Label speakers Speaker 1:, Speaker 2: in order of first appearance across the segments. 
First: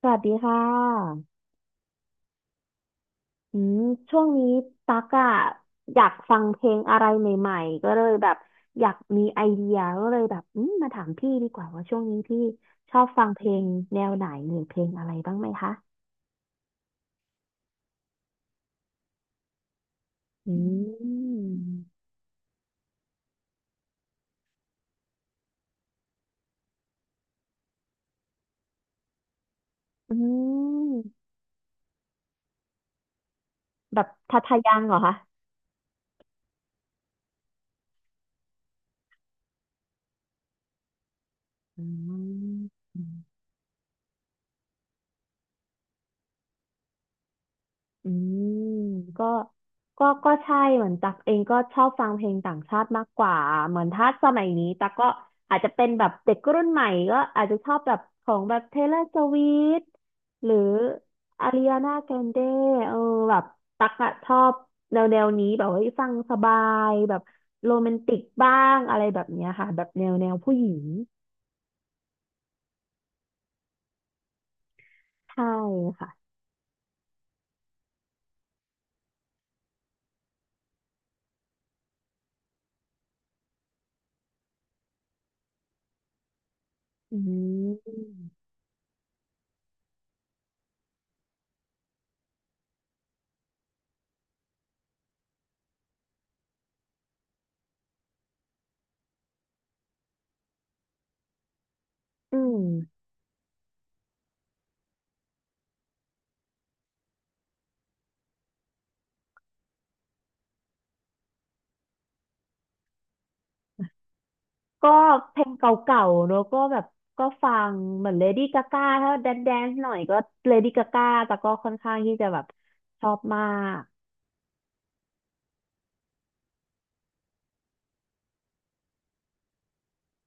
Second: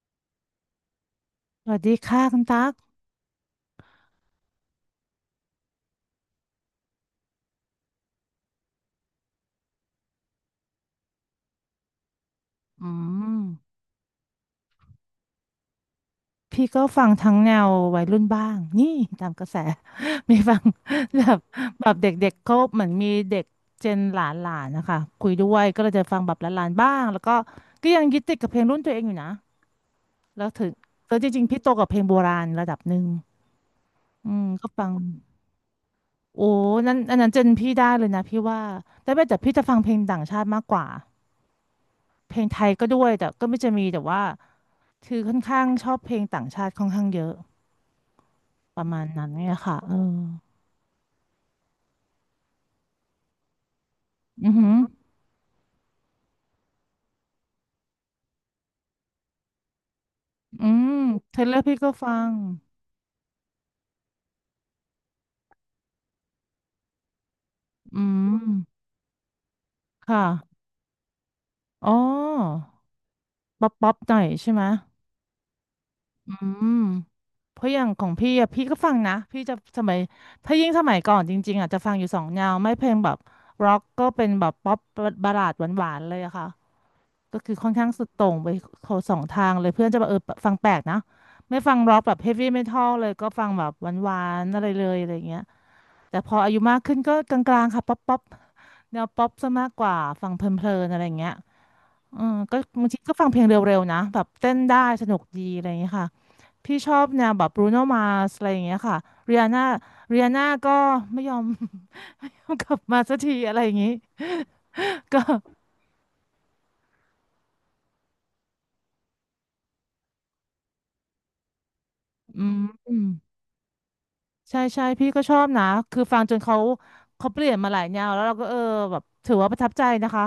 Speaker 1: สวัสดีค่ะ
Speaker 2: สวัสดีค่ะคุณตั๊ก
Speaker 1: อืมช่วงนี้ตั๊กอะอยากฟังเพลงอะไรใหม่ๆ ก็เลยแบบอยากมีไอเดียก็เลยแบบอืมมาถามพี่ดีกว่าว่าช่วงนี้พี่
Speaker 2: อื
Speaker 1: ชอบฟัง
Speaker 2: ม
Speaker 1: เพลงแนวไหนหรือเพลงอะไรบ้างไหมคะ
Speaker 2: พี่ก็ฟังทั้งแนววัยรุ่นบ้างนี่ตามกระแส มี
Speaker 1: อื
Speaker 2: ฟังแบบแบบ
Speaker 1: ม
Speaker 2: เด็กๆเขาเหมือนมีเด็กเจนหลานๆนะคะคุยด้วยก็เลยจะฟังแบบหลานๆบ้างแล้วก็ยังยึดติดกับเพลงรุ่นตัวเองอยู่นะ
Speaker 1: อื
Speaker 2: แล้วถึงแล้วจ
Speaker 1: ม
Speaker 2: ริงๆพี่โตกับเพลงโบราณระดับหนึ่ง
Speaker 1: แบบทัทา
Speaker 2: ก็
Speaker 1: ยัง
Speaker 2: ฟัง
Speaker 1: เหรอคะ
Speaker 2: โอ้นั้นอันนั้นเจนพี่ได้เลยนะพี่ว่าแต่พี่จะฟังเพลงต่างชาติมากกว่า
Speaker 1: อ
Speaker 2: เพลง
Speaker 1: ื
Speaker 2: ไทยก็ด้วยแต่
Speaker 1: ม
Speaker 2: ก็ไม่จะมีแต่ว่า คือค่อนข้างชอบเพลงต่างชาติค่อนข้างเยอะ
Speaker 1: อืม
Speaker 2: ประมาณ
Speaker 1: ก็
Speaker 2: นั้นเนี่ยค่ะเอ
Speaker 1: ก็
Speaker 2: อ
Speaker 1: ก็ใช่เหมือนตักเองก็ชอบฟังเพลงต่างชาติมากกว่า เหมือนถ้าสมัย
Speaker 2: อือ
Speaker 1: นี้
Speaker 2: หือ
Speaker 1: ตักก็อาจจะเป็นแบบเด็กรุ่นใหม่ก็อาจจะชอบแบบของแบบ Taylor Swift หรือ
Speaker 2: อืมเทเลอร์พี่
Speaker 1: Ariana
Speaker 2: ก็ฟัง
Speaker 1: Grande เออแบบตักอะชอบแนวนี้แบบว่าฟังสบายแบบโรแมน
Speaker 2: อื
Speaker 1: ติกบ้า
Speaker 2: ม
Speaker 1: งอะไรแบบเนี้ยค่ะแบบแน
Speaker 2: ค
Speaker 1: วแนวผู้
Speaker 2: ่ะ
Speaker 1: หญิง
Speaker 2: อ๋อ ป๊อปป๊อปหน่อยใช่ไหม
Speaker 1: ใช่ค่ะ
Speaker 2: อืมเพราะอย่างของพี่อะพี่ก็ฟังนะพี่จะสมัยถ้ายิ่งสมัยก่อนจริ
Speaker 1: อื
Speaker 2: ก็คือค่อนข้างสุดโต่ง
Speaker 1: ม
Speaker 2: ไปขสองทางเลยเพื่อนจะแบบเออฟังแปลกนะไม่ฟังร็อกแบบเฮฟวี่เมทัลเลยก็ฟังแบบหวานๆอะไรเลยอะไรเงี้ยแต่พออายุมากขึ้นก็กลางๆค่ะป๊อปป๊อปแนวป๊อปซะมากกว่าฟังเพลินๆอะไรเงี้ยเอื
Speaker 1: อื
Speaker 2: ก็
Speaker 1: ม
Speaker 2: บางทีก็ฟังเพลงเร็วๆนะแบบเต้นได้สนุกดีอะไรเงี้ยค่ะพี่ชอบแนวแบบบรูโนมาสอะไรอย่างเงี้ยค่ะเรียนาเรียนาก็ไม่ยอม กลับมาสักทีอะไรอย่างงี้
Speaker 1: ก็
Speaker 2: ก็
Speaker 1: เพลงเก่าๆแล้วก็แบบก็ฟังเหมือนเลดี้กาก้าถ้าแดนแดนหน่อยก็เลดี้กาก้าแต่ก็ค่อนข้างที่จะแบบ
Speaker 2: อื
Speaker 1: ช
Speaker 2: ม
Speaker 1: อบมาก
Speaker 2: ใช่ใช่พี่ก็ชอบนะคือฟังจนเขาเขาเปลี่ยนมาหลายแนวแล้วเราก็เออแบบถือว่าประทับใจนะคะ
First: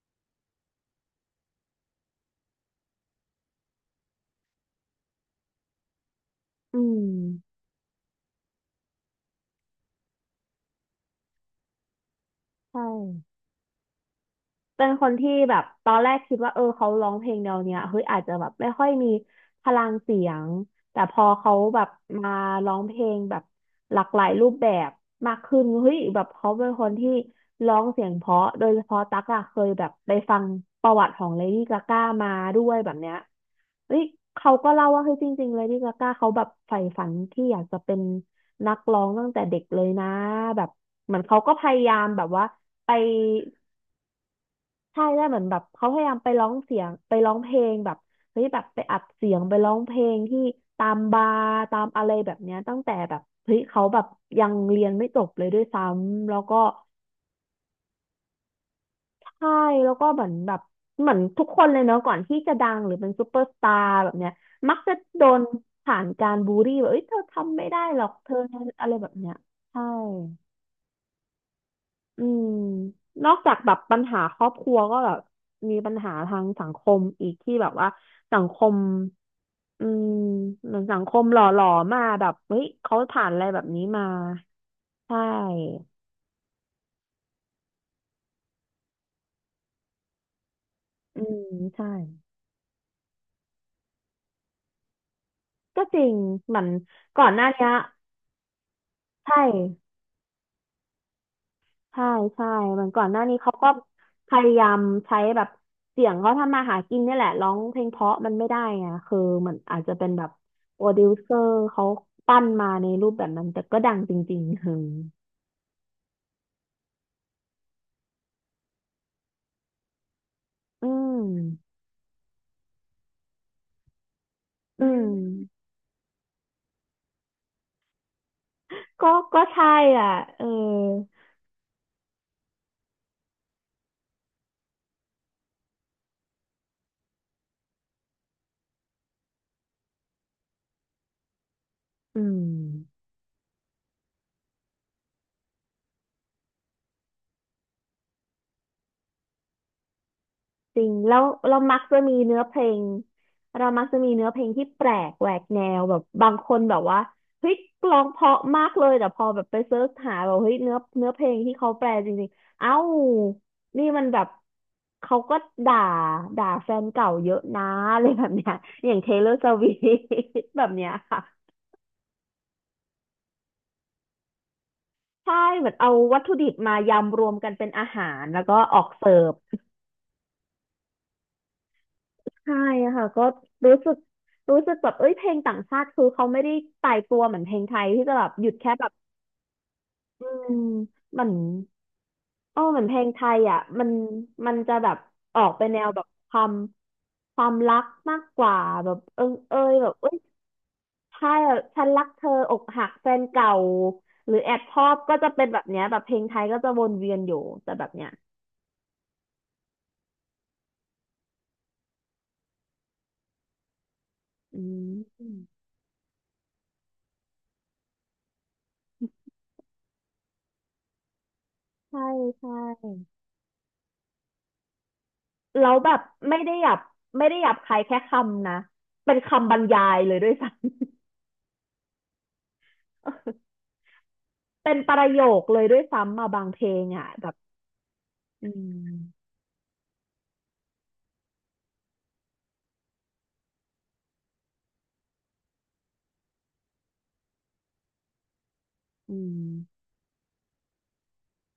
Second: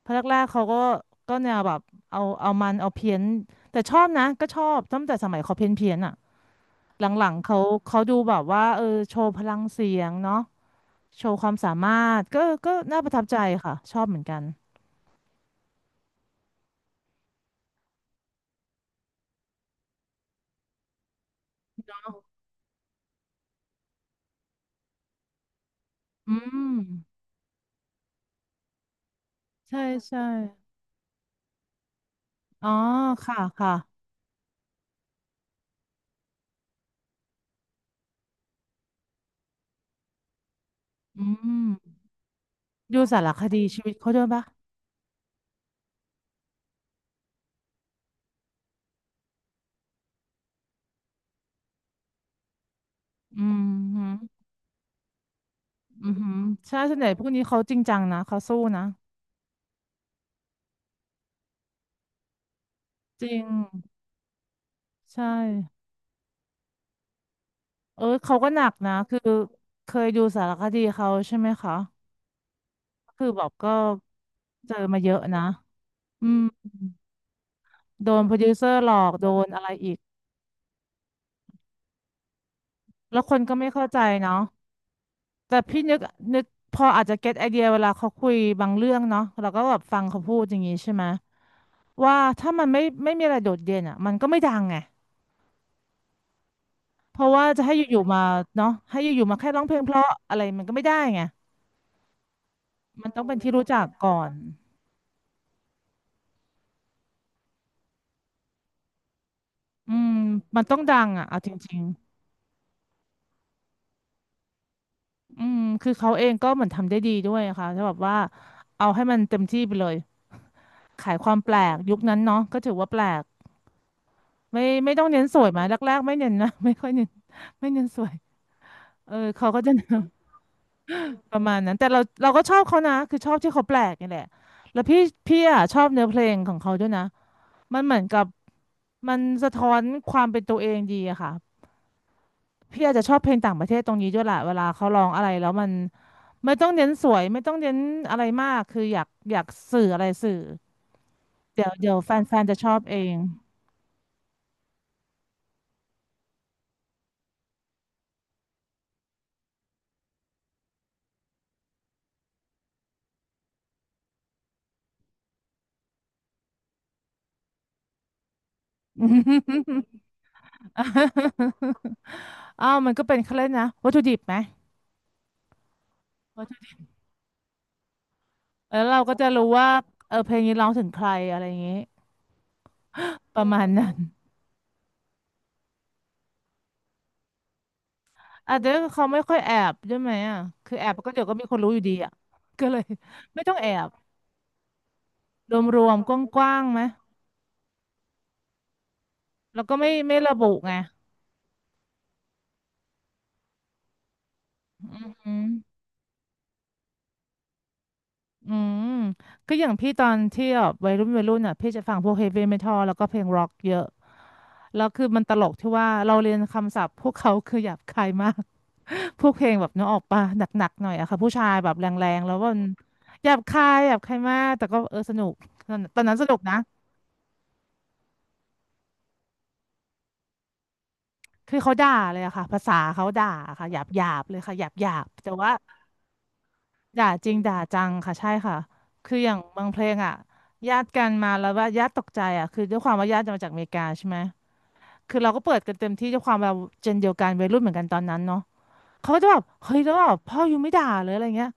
Speaker 2: เพราะแรกๆเขาก็แนวแบบเอาเอาเพี้ยนแต่ชอบนะก็ชอบตั้งแต่สมัยเขาเพี้ยนเพียนอ่ะ
Speaker 1: อื
Speaker 2: หลังๆ
Speaker 1: ม
Speaker 2: เขาดูแบบว่าเออโชว์พลังเสียงเนาะโชว์ความสามารถก็
Speaker 1: ใช่
Speaker 2: น่าประทับใจค่ะชอบเหมือนกัน
Speaker 1: เป็นคนที่แบบตอนแรกคิดว่าเออเขาร้องเพลงแนวเนี้ยเฮ้ยอาจจะแบบไม่ค่อยมีพลังเสียงแต่พอเขาแบบมาร้องเพลงแบบหลากหลายรูปแบบมากขึ้นเฮ้ยแบบ
Speaker 2: อื
Speaker 1: เขาเป็
Speaker 2: ม
Speaker 1: นคนที่ร้องเสียงเพราะโดยเฉพาะตั๊กอะเคย
Speaker 2: ใช่
Speaker 1: แบบไป
Speaker 2: ใช่
Speaker 1: ฟังประวัติของเลดี้กาก้ามาด้
Speaker 2: อ๋อ
Speaker 1: วยแบบเนี้ย
Speaker 2: ค่ะค่ะ
Speaker 1: เฮ้ยเขาก็เล่าว่าเฮ้ยจริงๆเลดี้กาก้าเขาแบบใฝ่ฝันที่อยากจะเป็นนักร้องตั้งแต่เด็กเลยนะแบบเหมือ
Speaker 2: อื
Speaker 1: นเขาก็พยายา
Speaker 2: ม
Speaker 1: มแบบว่าไป
Speaker 2: ดูสารคดีชีวิตเขาด้วยปะ
Speaker 1: ใช่ได้วเหมือนแบบเขาพยายามไปร้องเสียงไปร้องเพลงแบบเฮ้ยแบบไปอัดเสียงไปร้องเพลงที่ตามบาร์ตามอะไรแบบเนี้ยตั้งแต่แบบ
Speaker 2: อื
Speaker 1: เฮ้ยเขาแบบ
Speaker 2: ม
Speaker 1: ยังเรียนไม่จบเลยด้วยซ้
Speaker 2: อือหื
Speaker 1: ำแล้
Speaker 2: อ
Speaker 1: วก็
Speaker 2: ใช่ส่วนใหญ่พวกนี้เขาจริงจังนะเขาสู้นะ
Speaker 1: ใช่แล้วก็เหมือนแบบเหมือนทุกคนเลยเนาะก่อนที่จะดังหรือเป็นซู
Speaker 2: จริ
Speaker 1: เปอ
Speaker 2: ง
Speaker 1: ร์สตาร์แบบเนี้ยมักจะโด
Speaker 2: ใช่
Speaker 1: นผ่านการบูลลี่แบบเอ้ยเธอทำไม่ได้ห
Speaker 2: เอ
Speaker 1: ร
Speaker 2: อ
Speaker 1: อกเธ
Speaker 2: เขา
Speaker 1: อ
Speaker 2: ก็หนัก
Speaker 1: อะไร
Speaker 2: นะ
Speaker 1: แบบ
Speaker 2: คือ
Speaker 1: เนี้ยใช่
Speaker 2: เคยดูสารคดีเขาใช่ไหมคะ
Speaker 1: อืม
Speaker 2: คือ
Speaker 1: นอก
Speaker 2: แบบ
Speaker 1: จาก
Speaker 2: ก็
Speaker 1: แบบปัญหาครอบค
Speaker 2: เจ
Speaker 1: รั
Speaker 2: อ
Speaker 1: วก็
Speaker 2: มาเย
Speaker 1: แบบ
Speaker 2: อะนะ
Speaker 1: มีปัญหา
Speaker 2: อื
Speaker 1: ทา
Speaker 2: ม
Speaker 1: งสังคมอีกที่แบบว่า
Speaker 2: โดนโปร
Speaker 1: สัง
Speaker 2: ดิว
Speaker 1: ค
Speaker 2: เซอ
Speaker 1: ม
Speaker 2: ร์หลอกโดนอะไร
Speaker 1: อื
Speaker 2: อีก
Speaker 1: มเหมือนสังคมหล่อหลอมาแบบเฮ้ยเขา
Speaker 2: แล้ว
Speaker 1: ผ่าน
Speaker 2: ค
Speaker 1: อะ
Speaker 2: น
Speaker 1: ไร
Speaker 2: ก็
Speaker 1: แบบ
Speaker 2: ไม่
Speaker 1: นี้
Speaker 2: เข้าใจ
Speaker 1: มา
Speaker 2: เนาะ
Speaker 1: ใช
Speaker 2: แต่พี่
Speaker 1: ่
Speaker 2: นึกพออาจจะเก็ตไอเดียเวลาเขาคุยบางเรื่องเนาะเราก็แบบฟังเขาพูดอย่างนี้ใช่ไหม
Speaker 1: อืมใช่
Speaker 2: ว่าถ้ามันไม่มีอะไรโดดเด่นอ่ะมันก็ไม่ดังไง
Speaker 1: ก็จริงเหมือน
Speaker 2: เพ
Speaker 1: ก่อ
Speaker 2: ราะ
Speaker 1: นห
Speaker 2: ว่า
Speaker 1: น้า
Speaker 2: จะ
Speaker 1: เนี้ย
Speaker 2: ให้อยู่ๆมาเนาะให้อยู่ๆมา
Speaker 1: ใช่
Speaker 2: แค่ร้องเพลงเพราะอะไรมันก็ไม่ได้ไง
Speaker 1: ใช่ใช่เหมือนก่อ
Speaker 2: มั
Speaker 1: น
Speaker 2: น
Speaker 1: ห
Speaker 2: ต้
Speaker 1: น้า
Speaker 2: องเป็
Speaker 1: นี้
Speaker 2: นที่
Speaker 1: เขา
Speaker 2: รู้
Speaker 1: ก็
Speaker 2: จักก่อ
Speaker 1: พ
Speaker 2: น
Speaker 1: ยายามใช้แบบเสียงเขาทำมาหากินเนี่ยแหละร้องเพลงเพราะมันไม่ได้ไงคือเหมือนอาจจะ
Speaker 2: อื
Speaker 1: เป็น
Speaker 2: ม
Speaker 1: แบบ
Speaker 2: มันต้อ
Speaker 1: โป
Speaker 2: ง
Speaker 1: ร
Speaker 2: ดั
Speaker 1: ดิว
Speaker 2: งอ่ะ
Speaker 1: เซอ
Speaker 2: เอาจ
Speaker 1: ร์
Speaker 2: ริง
Speaker 1: เขาปั้นมาในรูปแบบนั้นแต่ก็ดังจริงๆคือ
Speaker 2: ๆอืมคือเขาเองก็เหมือนทำได้ดีด้วยอะค่ะถ้าแบบว่าเอาให้มันเต็มที่ไปเลย
Speaker 1: อื
Speaker 2: ขาย
Speaker 1: ม
Speaker 2: ความแปลกยุคนั้นเนาะก็ถือว่าแปลก
Speaker 1: อื
Speaker 2: ไม่ต้อง
Speaker 1: ม
Speaker 2: เน้นสวยมาแรกๆไม่เน้นนะ ไม่ค่อยเน้นไม่เน้นสวยเอ
Speaker 1: ก็
Speaker 2: อ
Speaker 1: ก็
Speaker 2: เขาก็
Speaker 1: ใช่
Speaker 2: จะ
Speaker 1: อ่ะเออ
Speaker 2: ประมาณนั้นแต่เราก็ชอบเขานะคือชอบที่เขาแปลกนี่แหละแล้วพี่อ่ะชอบเนื้อเพลงของเขาด้วยนะมันเหมือนกับมันสะท้อนความเป็นตัวเองดีอะค่ะ
Speaker 1: อื
Speaker 2: พี่อาจจะ
Speaker 1: ม
Speaker 2: ชอบเพลงต่างประเทศตรงนี้ด้วยแหละเวลาเขาร้องอะไรแล้วมันไม่ต้องเน้นสวยไม่ต้องเน้นอะไรมากคืออยากสื่ออะไรสื่อ
Speaker 1: จริงแล้วเรา
Speaker 2: เดี๋ยว
Speaker 1: มัก
Speaker 2: เดี๋ย
Speaker 1: จะ
Speaker 2: วแฟ
Speaker 1: มี
Speaker 2: นแฟ
Speaker 1: เนื้อ
Speaker 2: น
Speaker 1: เพ
Speaker 2: จะ
Speaker 1: ล
Speaker 2: ชอบ
Speaker 1: ง
Speaker 2: เอง
Speaker 1: เรามักจะมีเนื้อเพลงที่แปลกแหวกแนวแบบบางคนแบบว่าเฮ้ยร้องเพราะมากเลยแต่พอแบบไปเซิร์ชหาแบบเฮ้ยเนื้อเพลงที่เขาแปลจริงๆเอ้านี่มันแบบเขาก็ด่าด่าแฟนเก่าเยอะนะ อะไรแบบเนี้ยอย่างเทเลอร์สวิฟแบบเนี้ยค่ะ
Speaker 2: อ้าวมันก็เป็นเขาเล่นนะวัตถุดิบไหม
Speaker 1: ใช่เหมือนเอาวัตถุ
Speaker 2: วั
Speaker 1: ดิ
Speaker 2: ต
Speaker 1: บ
Speaker 2: ถุดิ
Speaker 1: มา
Speaker 2: บ
Speaker 1: ยำรวมกันเป็นอาหารแล้วก็อ
Speaker 2: แล้
Speaker 1: อ
Speaker 2: ว
Speaker 1: ก
Speaker 2: เรา
Speaker 1: เสิ
Speaker 2: ก็จะ
Speaker 1: ร์ฟ
Speaker 2: รู้ว่าเออเพลงนี้ร้องถึงใครอะไรอย่างงี้
Speaker 1: ใช่ค่ะก็
Speaker 2: ประมาณ
Speaker 1: รู้สึ
Speaker 2: นั้น
Speaker 1: กรู้สึกแบบเอ้ยเพลงต่างชาติคือเขาไม่ได้ตายตัวเหมือนเพลงไทยที่จะแบบหยุ
Speaker 2: อ่ะ
Speaker 1: ด
Speaker 2: เดี๋
Speaker 1: แค่
Speaker 2: ยว
Speaker 1: แบบ
Speaker 2: เขาไม่ค่อยแอบใช่ไหม
Speaker 1: อื
Speaker 2: อ่ะ
Speaker 1: ม
Speaker 2: คือแอบก็
Speaker 1: เห
Speaker 2: เดี๋
Speaker 1: มื
Speaker 2: ย
Speaker 1: อ
Speaker 2: ว
Speaker 1: น
Speaker 2: ก็มีคนรู้อยู่ดีอ่ะ
Speaker 1: เอ อ
Speaker 2: ก็เล
Speaker 1: เหมื
Speaker 2: ย
Speaker 1: อนเพลงไทย
Speaker 2: ไม่ต้อง
Speaker 1: อ่ะ
Speaker 2: แอ
Speaker 1: มั
Speaker 2: บ
Speaker 1: นมันจะแบบออกไป
Speaker 2: ร
Speaker 1: แนว
Speaker 2: วม
Speaker 1: แบบค
Speaker 2: ๆก
Speaker 1: วาม
Speaker 2: ว้างๆไหม
Speaker 1: ความรักมากกว่าแบบเอิงเอ
Speaker 2: แล้ว
Speaker 1: ย
Speaker 2: ก็
Speaker 1: แบ
Speaker 2: ไม่
Speaker 1: บเอ้
Speaker 2: ไม่
Speaker 1: ย
Speaker 2: ระบุไง
Speaker 1: ใช่อะฉันรักเธออกหักแฟนเก่าหรือแอบชอบก็จะ
Speaker 2: อื
Speaker 1: เป็นแบบเนี้
Speaker 2: ม
Speaker 1: ยแบบเพลงไทยก็จะวนเวียนอยู่แต่แบบเนี้ย
Speaker 2: อืม ก็อย่างพี่ตอนที่แบบวัยรุ่นอ่ะพี่จะฟังพวกเฮฟวี่เมทัลแล้วก็เพลงร็อกเยอะ
Speaker 1: อื
Speaker 2: แล้ว
Speaker 1: ม
Speaker 2: คือมันตลกที่ว่าเราเรียนคำศัพท์พวกเขาคือหยาบคายมาก พวกเพลงแบบนึกออกปะหนักๆหน่อยอะค่ะผู้ชายแบบแ
Speaker 1: ใช่
Speaker 2: รงๆแล้วมั
Speaker 1: ใช่
Speaker 2: นหยาบคายมากแต่ก็เออสนุก
Speaker 1: แล้วแบ
Speaker 2: ต
Speaker 1: บ
Speaker 2: อนนั้นสนุ
Speaker 1: ไม่
Speaker 2: ก
Speaker 1: ได้
Speaker 2: นะ
Speaker 1: หยาบไม่ได้หยาบคายแค่คำนะเป็นคำบรรยายเลยด้วยซ้ำ
Speaker 2: คือเขาด่าเลยอะค่ะภาษาเขาด่าค่ะหยาบเลยค่ะห ยา
Speaker 1: เป็
Speaker 2: บ
Speaker 1: น
Speaker 2: ห
Speaker 1: ป
Speaker 2: ยาบ
Speaker 1: ระโย
Speaker 2: แต่
Speaker 1: ค
Speaker 2: ว่า
Speaker 1: เลยด้วยซ้ำมาบางเพลง
Speaker 2: ด่า
Speaker 1: อ่ะแบ
Speaker 2: จริ
Speaker 1: บ
Speaker 2: งด่าจังค่ะใช่
Speaker 1: อื
Speaker 2: ค่ะคืออ
Speaker 1: ม
Speaker 2: ย่างบางเพลงอะญาติกันมาแล้วว่าญาติตกใจอะคือด้วยความว่าญาติมาจากอเมริกาใช่ไหมคือเราก็เปิดกันเต็มที่ด้วยความเราเจนเดียวกันวัยรุ่นเหมือนกันตอนนั้นเนาะเขา
Speaker 1: อื
Speaker 2: ก็จะ
Speaker 1: ม
Speaker 2: แบบเฮ้ยแล้วแบบพ่ออยู่ไม่ด่าเลยอะไรเงี้ย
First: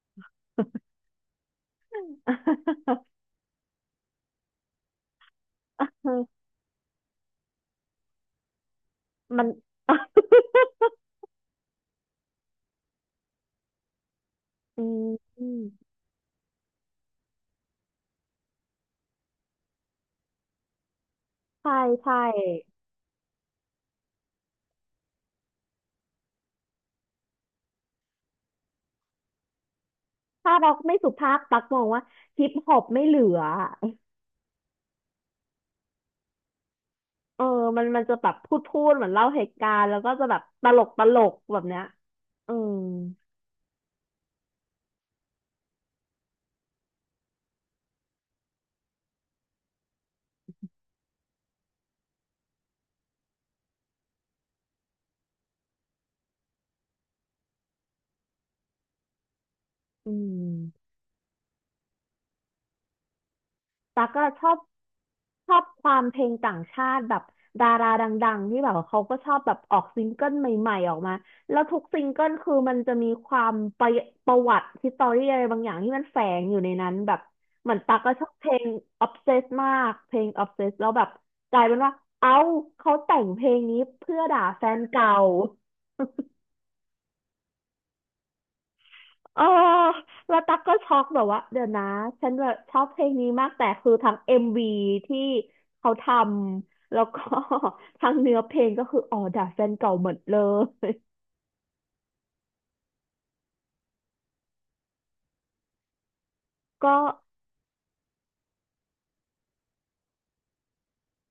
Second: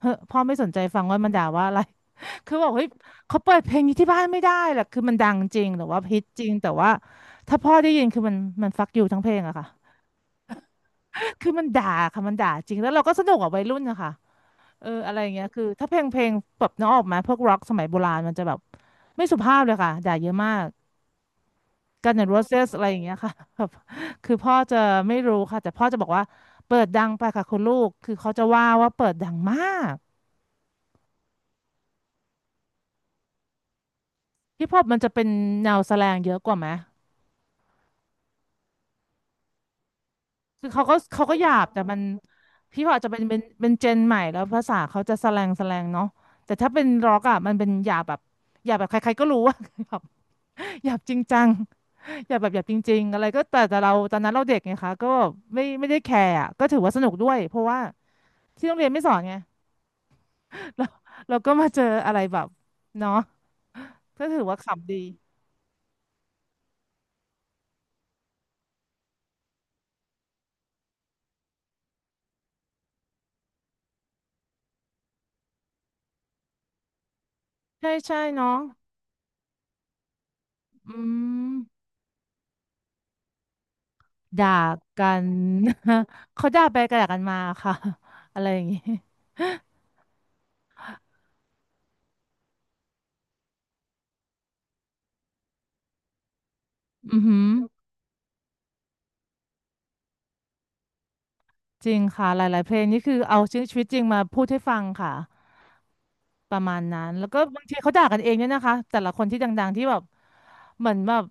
Speaker 2: เฮ้ยพ่อไม่สนใจฟังว่ามันด่าว่าอะไร คือบอกเฮ้ย เขาเปิดเพลงนี้ที่บ้านไม่ได้แหละคือมันดังจริงแต่ว่าฮิตจริงแต่ว่าถ้าพ่อได้ยินคือมันฟักอยู่ทั้งเพลง
Speaker 1: มัน
Speaker 2: อะค่ะ คือมันด่าค่ะมันด่าจริงแล้วเราก็สนุกอ่ะวัยรุ่นนะคะ
Speaker 1: อื
Speaker 2: เอออะไรอย่าง
Speaker 1: ม
Speaker 2: เงี้ยคือถ้าเพลงแบบน้องออกมาพวกร็อกสมัยโบราณมันจะแบบไม่สุภาพเลยค่ะด่าเยอะมาก
Speaker 1: ใช่
Speaker 2: กัน
Speaker 1: ใช่
Speaker 2: อย่างโรเซสอะไรอย่างเงี้ยค่ะแบบคือพ่อจะไม่รู้ค่ะแต่พ่อจะบอกว่าเปิดดังไปค่ะคุณลูกคือเขาจะว่าเปิดดังมาก
Speaker 1: ถ้าร็อกไม่สุภาพตักมองว่าฮิปฮอปไม่เหลือ
Speaker 2: ฮิปฮอปมันจะเป็นแนวแสแลงเยอะกว่าไหม
Speaker 1: เออมันมันจะแบบพูดเหมือนเล่าเหตุการณ์แล้วก็จะแบบต
Speaker 2: คือ
Speaker 1: ล
Speaker 2: เขา
Speaker 1: ก
Speaker 2: ก็
Speaker 1: ตล
Speaker 2: เขา
Speaker 1: ก
Speaker 2: ก็หยา
Speaker 1: แบบ
Speaker 2: บ
Speaker 1: เนี้
Speaker 2: แต่
Speaker 1: ย
Speaker 2: มัน
Speaker 1: อืม
Speaker 2: พี่พอปอาจจะเป็นเจนใหม่แล้วภาษาเขาจะแสแลงแสแลงเนาะแต่ถ้าเป็นร็อกอ่ะมันเป็นหยาบแบบหยาบแบบใครๆก็รู้ว่า หยาบจริงจัง หยาบแบบหยาบจริงๆอะไรก็แต่เราตอนนั้นเราเด็กไงคะก็ไม่ได้แคร์อะก็ถือว่าสนุกด้วยเพราะว่าที่โรงเรียนไม่สอนไง
Speaker 1: อื
Speaker 2: เรา
Speaker 1: ม
Speaker 2: เราก็มาเจออะไรแบบเนาะ
Speaker 1: ตั๊กก็
Speaker 2: ก็ถื
Speaker 1: ช
Speaker 2: อ
Speaker 1: อ
Speaker 2: ว่า
Speaker 1: บ
Speaker 2: ขำดี
Speaker 1: ชอบความเพลงต่างชาติแบบดาราดังๆที่แบบว่าเขาก็ชอบแบบออกซิงเกิลใหม่ๆออกมาแล้วทุกซิงเกิลคือมันจะมีความประประวัติฮิสตอรี่อะไรบางอย่างที่มันแฝงอยู่ในนั้นแบบเหมือน
Speaker 2: ใช่
Speaker 1: ตั๊กก็
Speaker 2: ใช่
Speaker 1: ชอบเพ
Speaker 2: เนาะ
Speaker 1: ลง Obsess มากเพลง Obsess แล้ว
Speaker 2: อื
Speaker 1: แบบก
Speaker 2: ม
Speaker 1: ลายเป็นว่าเอ้าเขาแต่งเพลงนี้เพื่อด่า
Speaker 2: ด่า
Speaker 1: แฟนเก่า
Speaker 2: กัน เขาด่าไปกระด่ากันมาค่ะ อะไรอย่างงี้
Speaker 1: เออแล้วตักก็ช็อกแบบว่าเดี๋ยวนะฉันแบบชอบเพลงนี้มากแต่คือทั้งเอ็มวีที่เขาทำแล้ว
Speaker 2: อื
Speaker 1: ก็
Speaker 2: อหือ
Speaker 1: ทั้งเนื้อเพลงก็คืออ๋อด่าแฟนเก่าหมดเลย
Speaker 2: จริงค่ะหลายๆเพลงนี่คือเอาชีวิตจริงมาพูดให้ฟังค่ะ ประมาณ
Speaker 1: ก็
Speaker 2: นั้นแล้วก็บางทีเขาด่ากันเองเนี่ยนะคะแต่ละคนที่ดังๆที่แบบเหมือนแบบ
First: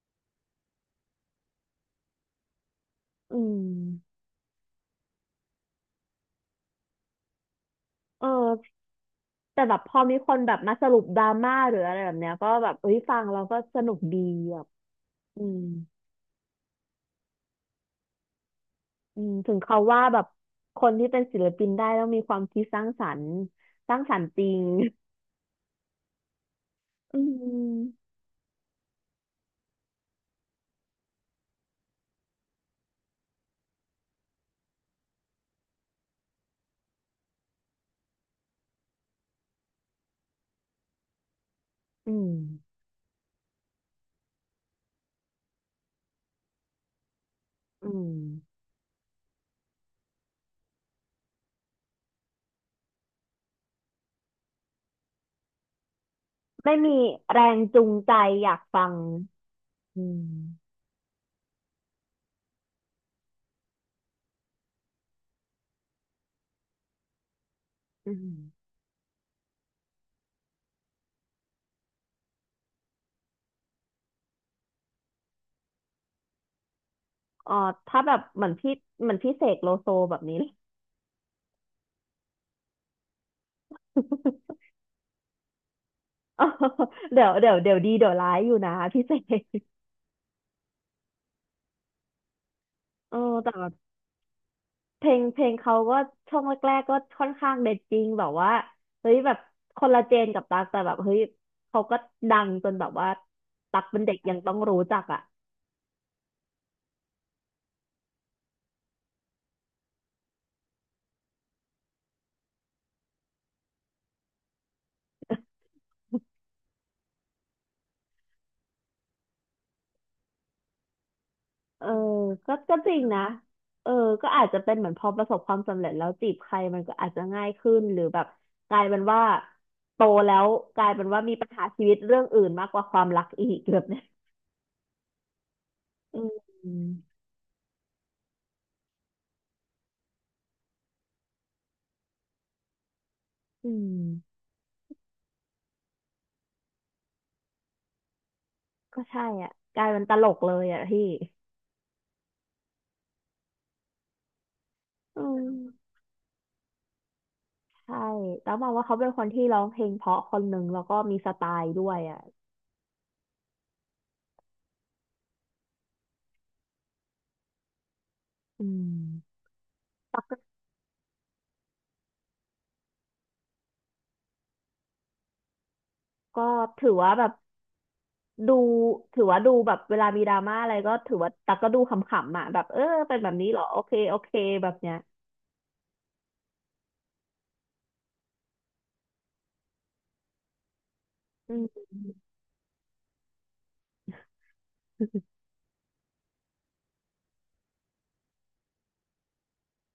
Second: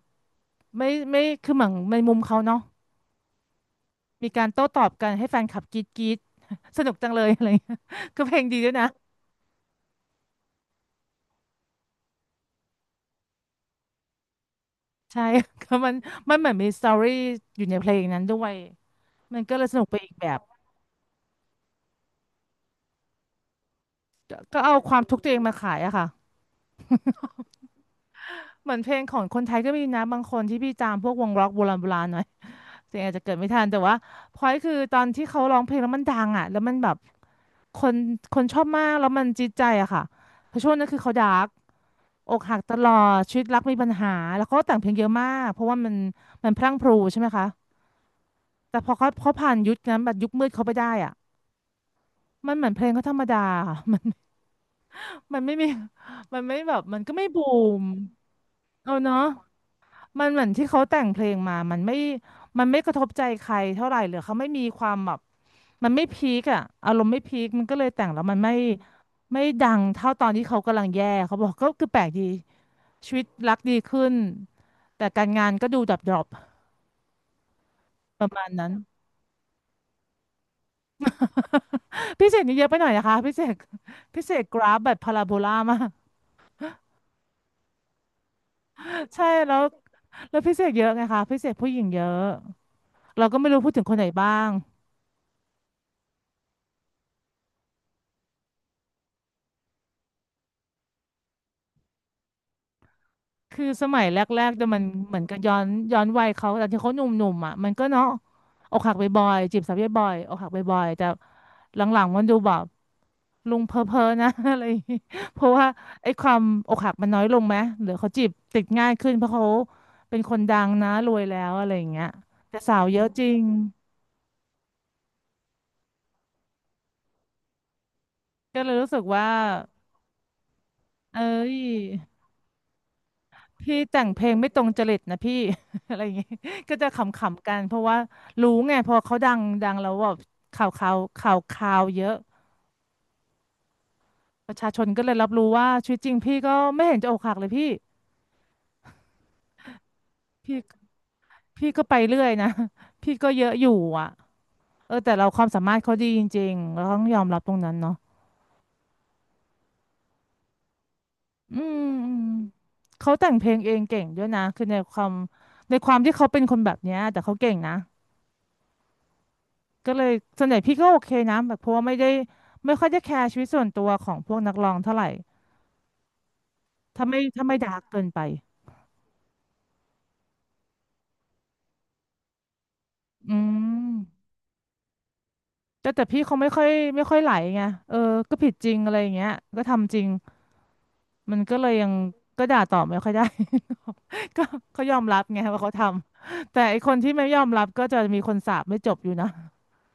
Speaker 2: ไม่คือเหมือนในมุมเขาเนาะ
Speaker 1: อืม
Speaker 2: มีการโต้ตอบกันให้แฟนคลับกรี๊ดกรี๊ด สนุกจังเลยอะไรเงี้ยก็
Speaker 1: เอ
Speaker 2: เพลง
Speaker 1: อ
Speaker 2: ดีด้วยนะ
Speaker 1: แต่แบบพอมีคนแบบมาสรุปดราม่าหรืออะไรแบบเนี้ยก็แบบเอ้ยฟังเราก็สนุกดีแบบ
Speaker 2: ใช่
Speaker 1: อืม
Speaker 2: ก็มันมันเหมือนมีสตอรี่อยู่ในเพลงนั้นด้วย
Speaker 1: อืม
Speaker 2: มัน
Speaker 1: ถึ
Speaker 2: ก็
Speaker 1: ง
Speaker 2: เลยส
Speaker 1: เขา
Speaker 2: นุกไป
Speaker 1: ว่า
Speaker 2: อีก
Speaker 1: แบบ
Speaker 2: แบบ
Speaker 1: คนที่เป็นศิลปินได้ต้องมีความคิดสร้างสรรค์สร้างสรรค์จริ
Speaker 2: ก็
Speaker 1: ง
Speaker 2: เอาความทุก ข์ตัวเองมาขายอะค่ะ
Speaker 1: อืม
Speaker 2: เหมือนเพลงของคนไทยก็มีนะบางคนที่พี่ตามพวกวงร็อกโบราณโบราณหน่อย เสียงอาจจะเกิดไม่ทันแต่ว่าพอยคือตอนที่เขาร้องเพลงแล้วมันดังอ่ะแล้วมันแบบคนคนชอบมากแล้วมันจิตใจอะค่ะเพราะช่วงนั้นคือเขาดาร์ก
Speaker 1: อื
Speaker 2: อกหักต
Speaker 1: ม
Speaker 2: ลอดชีวิตรักมีปัญหาแล้วเขาก็แต่งเพลงเยอะมากเพราะว่ามันพรั่งพรูใช่ไหมคะ
Speaker 1: อืม
Speaker 2: แต่พอเขาผ่านยุคนั้นแบบยุคมืดเขาไปได้อ่ะมันเหมือนเพลงเขาธรรมดา ค่ะมันมันไม่มีมันไม่แบ
Speaker 1: ไม่
Speaker 2: บมั
Speaker 1: มี
Speaker 2: นก็ไม่
Speaker 1: แร
Speaker 2: บู
Speaker 1: งจู
Speaker 2: ม
Speaker 1: งใจอยากฟั
Speaker 2: เอา
Speaker 1: ง
Speaker 2: เนาะ
Speaker 1: อื
Speaker 2: มันเหมือนที่
Speaker 1: ม
Speaker 2: เขาแต่งเพลงมามันไม่มันไม่กระทบใจใครเท่าไหร่หรือเขาไม่มีความแบบมันไม่พีคอะอารมณ์ไม่พีคมันก็เลยแต่
Speaker 1: อื
Speaker 2: งแล้วมันไม่
Speaker 1: ม
Speaker 2: ไม่ดังเท่าตอนที่เขากำลังแย่เขาบอกก็คือแปลกดีชีวิตรักดีขึ้นแต่การงานก็ดูดับดรอป
Speaker 1: อ๋อถ้าแบบ
Speaker 2: ประ
Speaker 1: เห
Speaker 2: มา
Speaker 1: มื
Speaker 2: ณ
Speaker 1: อน
Speaker 2: นั้
Speaker 1: พี่
Speaker 2: น
Speaker 1: เหมือนพี่เสกโลโซแบบนี้ เลย
Speaker 2: พิเศษนี่เยอะไปหน่อยนะคะพิเศษพิเศษกราฟแบบพาราโบลามาก
Speaker 1: อ๋อเดี๋ยวดีเดี๋ยวร้ายอยู่นะพี่เส
Speaker 2: ใช่แล้
Speaker 1: ก
Speaker 2: วแล้วพิเศษเยอะไงคะพิเศษผู้หญิงเยอะ
Speaker 1: เออ
Speaker 2: เราก็ไม่
Speaker 1: แต่
Speaker 2: รู้
Speaker 1: แบ
Speaker 2: พู
Speaker 1: บ
Speaker 2: ดถึงคนไหนบ้าง
Speaker 1: เพลงเขาก็ช่วงแรกๆก็ค่อนข้างเด็ดจริงแบบว่าเฮ้ยแบบคนละเจนกับตั๊กแต่แบบเฮ้ยเขาก็ดังจนแบบว่า
Speaker 2: คือ
Speaker 1: ตั๊ก
Speaker 2: ส
Speaker 1: เป็
Speaker 2: มั
Speaker 1: น
Speaker 2: ย
Speaker 1: เด็ก
Speaker 2: แร
Speaker 1: ยัง
Speaker 2: ก
Speaker 1: ต้อ
Speaker 2: ๆ
Speaker 1: ง
Speaker 2: แต่ย
Speaker 1: รู้
Speaker 2: มัน
Speaker 1: จัก
Speaker 2: เหมื
Speaker 1: อ่ะ
Speaker 2: อนกับย้อนวัยเขาแต่ที่เขาหนุ่มๆอ่ะมันก็เนาะอกหักบ่อยๆจีบสาวบ่อยๆอกหักบ่อยๆแต่หลังๆมันดูแบบลุงเพ้อเพ้อนะ อะไรอย่างงี้เพราะว่าไอ้ความอกหักมันน้อยลงไหมหรือเขาจีบติดง่ายขึ้นเพราะเขาเป็นคนดังนะรวยแล้วอะไรอ
Speaker 1: เอ
Speaker 2: ย่า
Speaker 1: อ
Speaker 2: งเงี้ย
Speaker 1: ก็
Speaker 2: แต่
Speaker 1: ก็
Speaker 2: สาว
Speaker 1: จ
Speaker 2: เย
Speaker 1: ริง
Speaker 2: อะ
Speaker 1: นะ
Speaker 2: จริง
Speaker 1: เออก็อาจจะเป็นเหมือนพอประสบความสำเร็จแล้วจีบใครมันก็อาจจะง่ายขึ้นหรือแบบ
Speaker 2: ก็เล
Speaker 1: ก
Speaker 2: ย
Speaker 1: ลาย
Speaker 2: รู้
Speaker 1: เป็
Speaker 2: สึ
Speaker 1: น
Speaker 2: ก
Speaker 1: ว่า
Speaker 2: ว่า
Speaker 1: โตแล้วกลายเป็นว่า
Speaker 2: เอ้
Speaker 1: มีปัญ
Speaker 2: ย
Speaker 1: หาชีวิตเรื่องอื่นมากกว่าความรักอีก
Speaker 2: พี่
Speaker 1: แบบเนี้
Speaker 2: แต่
Speaker 1: ย
Speaker 2: งเพลงไม่ตรงจริตนะพี่ อะไรอย่า ง
Speaker 1: อื
Speaker 2: งี้
Speaker 1: ม
Speaker 2: ก็จะขำๆกันเพราะว่ารู้ไงพอเขาดังดังแล้วแบบข่าวเยอะ
Speaker 1: อืม
Speaker 2: ประชาชนก็เลยรับรู้ว่าชีวิตจริงพี่ก็ไม่เห็นจะอกหักเลยพี่
Speaker 1: ก็ใช่อ่ะกลายเป็นตลกเล
Speaker 2: พี่
Speaker 1: ยอ่ะพี่
Speaker 2: พี่ก็ไปเรื่อยนะ พี่ก็เยอะอยู่อ่ะเออแต่
Speaker 1: อื
Speaker 2: เราความสามารถ
Speaker 1: ม
Speaker 2: เขาดีจริงๆเราต้องยอมรับตรงนั้น
Speaker 1: ใช่
Speaker 2: เนาะ
Speaker 1: แล้วมองว่าเขาเป็นคนที่ร้องเพลงเพราะคนหนึ่งแล้วก็มีสไต
Speaker 2: อื
Speaker 1: ล์
Speaker 2: ม
Speaker 1: ด้วย
Speaker 2: อื
Speaker 1: อ่ะ
Speaker 2: มเขาแต่งเพลงเองเก่งด้วยนะคือในความในความที่เขาเป็นคนแบบเนี้ยแต่เขาเก่งนะ
Speaker 1: อืม
Speaker 2: ก็เลยส่วนใหญ่พี่ก็โอเคนะแบบเพราะว่าไม่ได้ไม่ค่อยได้แคร์ชีวิตส่วนตัวของพวกนักร้องเท่าไหร่
Speaker 1: ก็ถือ
Speaker 2: ถ้า
Speaker 1: ว่า
Speaker 2: ไม่
Speaker 1: แบบ
Speaker 2: ถ้าไม่ดาร์กเกินไป
Speaker 1: ดูถือว่าดูแบบเวลามีดราม่าอะไรก็ถือว่าตักก็ดูขำๆอ่ะแบบเออเป็นแบบ
Speaker 2: อื
Speaker 1: นี้เหรอโอเค
Speaker 2: ม
Speaker 1: โอเคแบบเนี้ย
Speaker 2: แต่แต่พี่เขาไม่ค่อยไหลไงเออก็ผิดจริงอะไรอย่างเงี้ยก็ทำจริงมัน
Speaker 1: อื
Speaker 2: ก็เลย
Speaker 1: ม
Speaker 2: ยังก็ด่าตอบไม่ค่อยได้ ก็เขายอมรับไงว่าเขาทำแต่ไอคนที่ไม่ยอมรับก็จะมีคนสาปไม่จบอยู่นะ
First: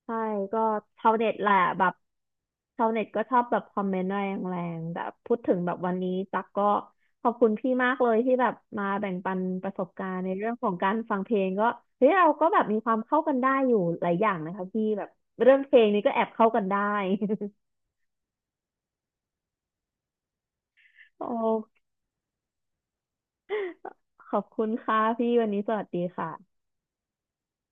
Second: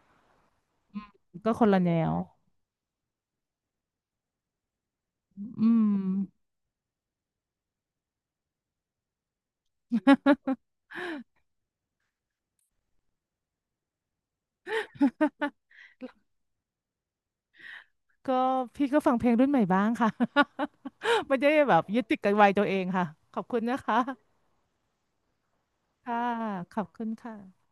Speaker 1: ใช่ก็ชาวเน็ตแห
Speaker 2: ก็
Speaker 1: ละ
Speaker 2: คนละ
Speaker 1: แบ
Speaker 2: แน
Speaker 1: บ
Speaker 2: ว
Speaker 1: ชาวเน็ตก็ชอบแบบคอมเมนต์แรงๆแบบพูดถึง
Speaker 2: อื
Speaker 1: แบบ
Speaker 2: ม
Speaker 1: วันนี้ตักก็ขอบคุณพี่มากเลยที่แบบมาแบ่งปันประสบการณ์ในเรื่องของการฟังเพลงก็เฮ้ยเราก็แบบมีความเข้ากันได้อยู่หลายอย่างนะคะพี่แบบ เรื่องเพลงนี้ก็แอบเข้ากันได้
Speaker 2: ก็พี่ก็ฟังเพลงรุ่นใหม่บ้างค่ะ
Speaker 1: โอ้
Speaker 2: ไม่ได้แบบยึดติดกับวัยตัวเองค่ะขอบคุณนะคะ
Speaker 1: ขอบคุณค่ะพี่วันนี้สวัสดี
Speaker 2: ค่ะ
Speaker 1: ค่ะ
Speaker 2: ขอบคุณค่ะ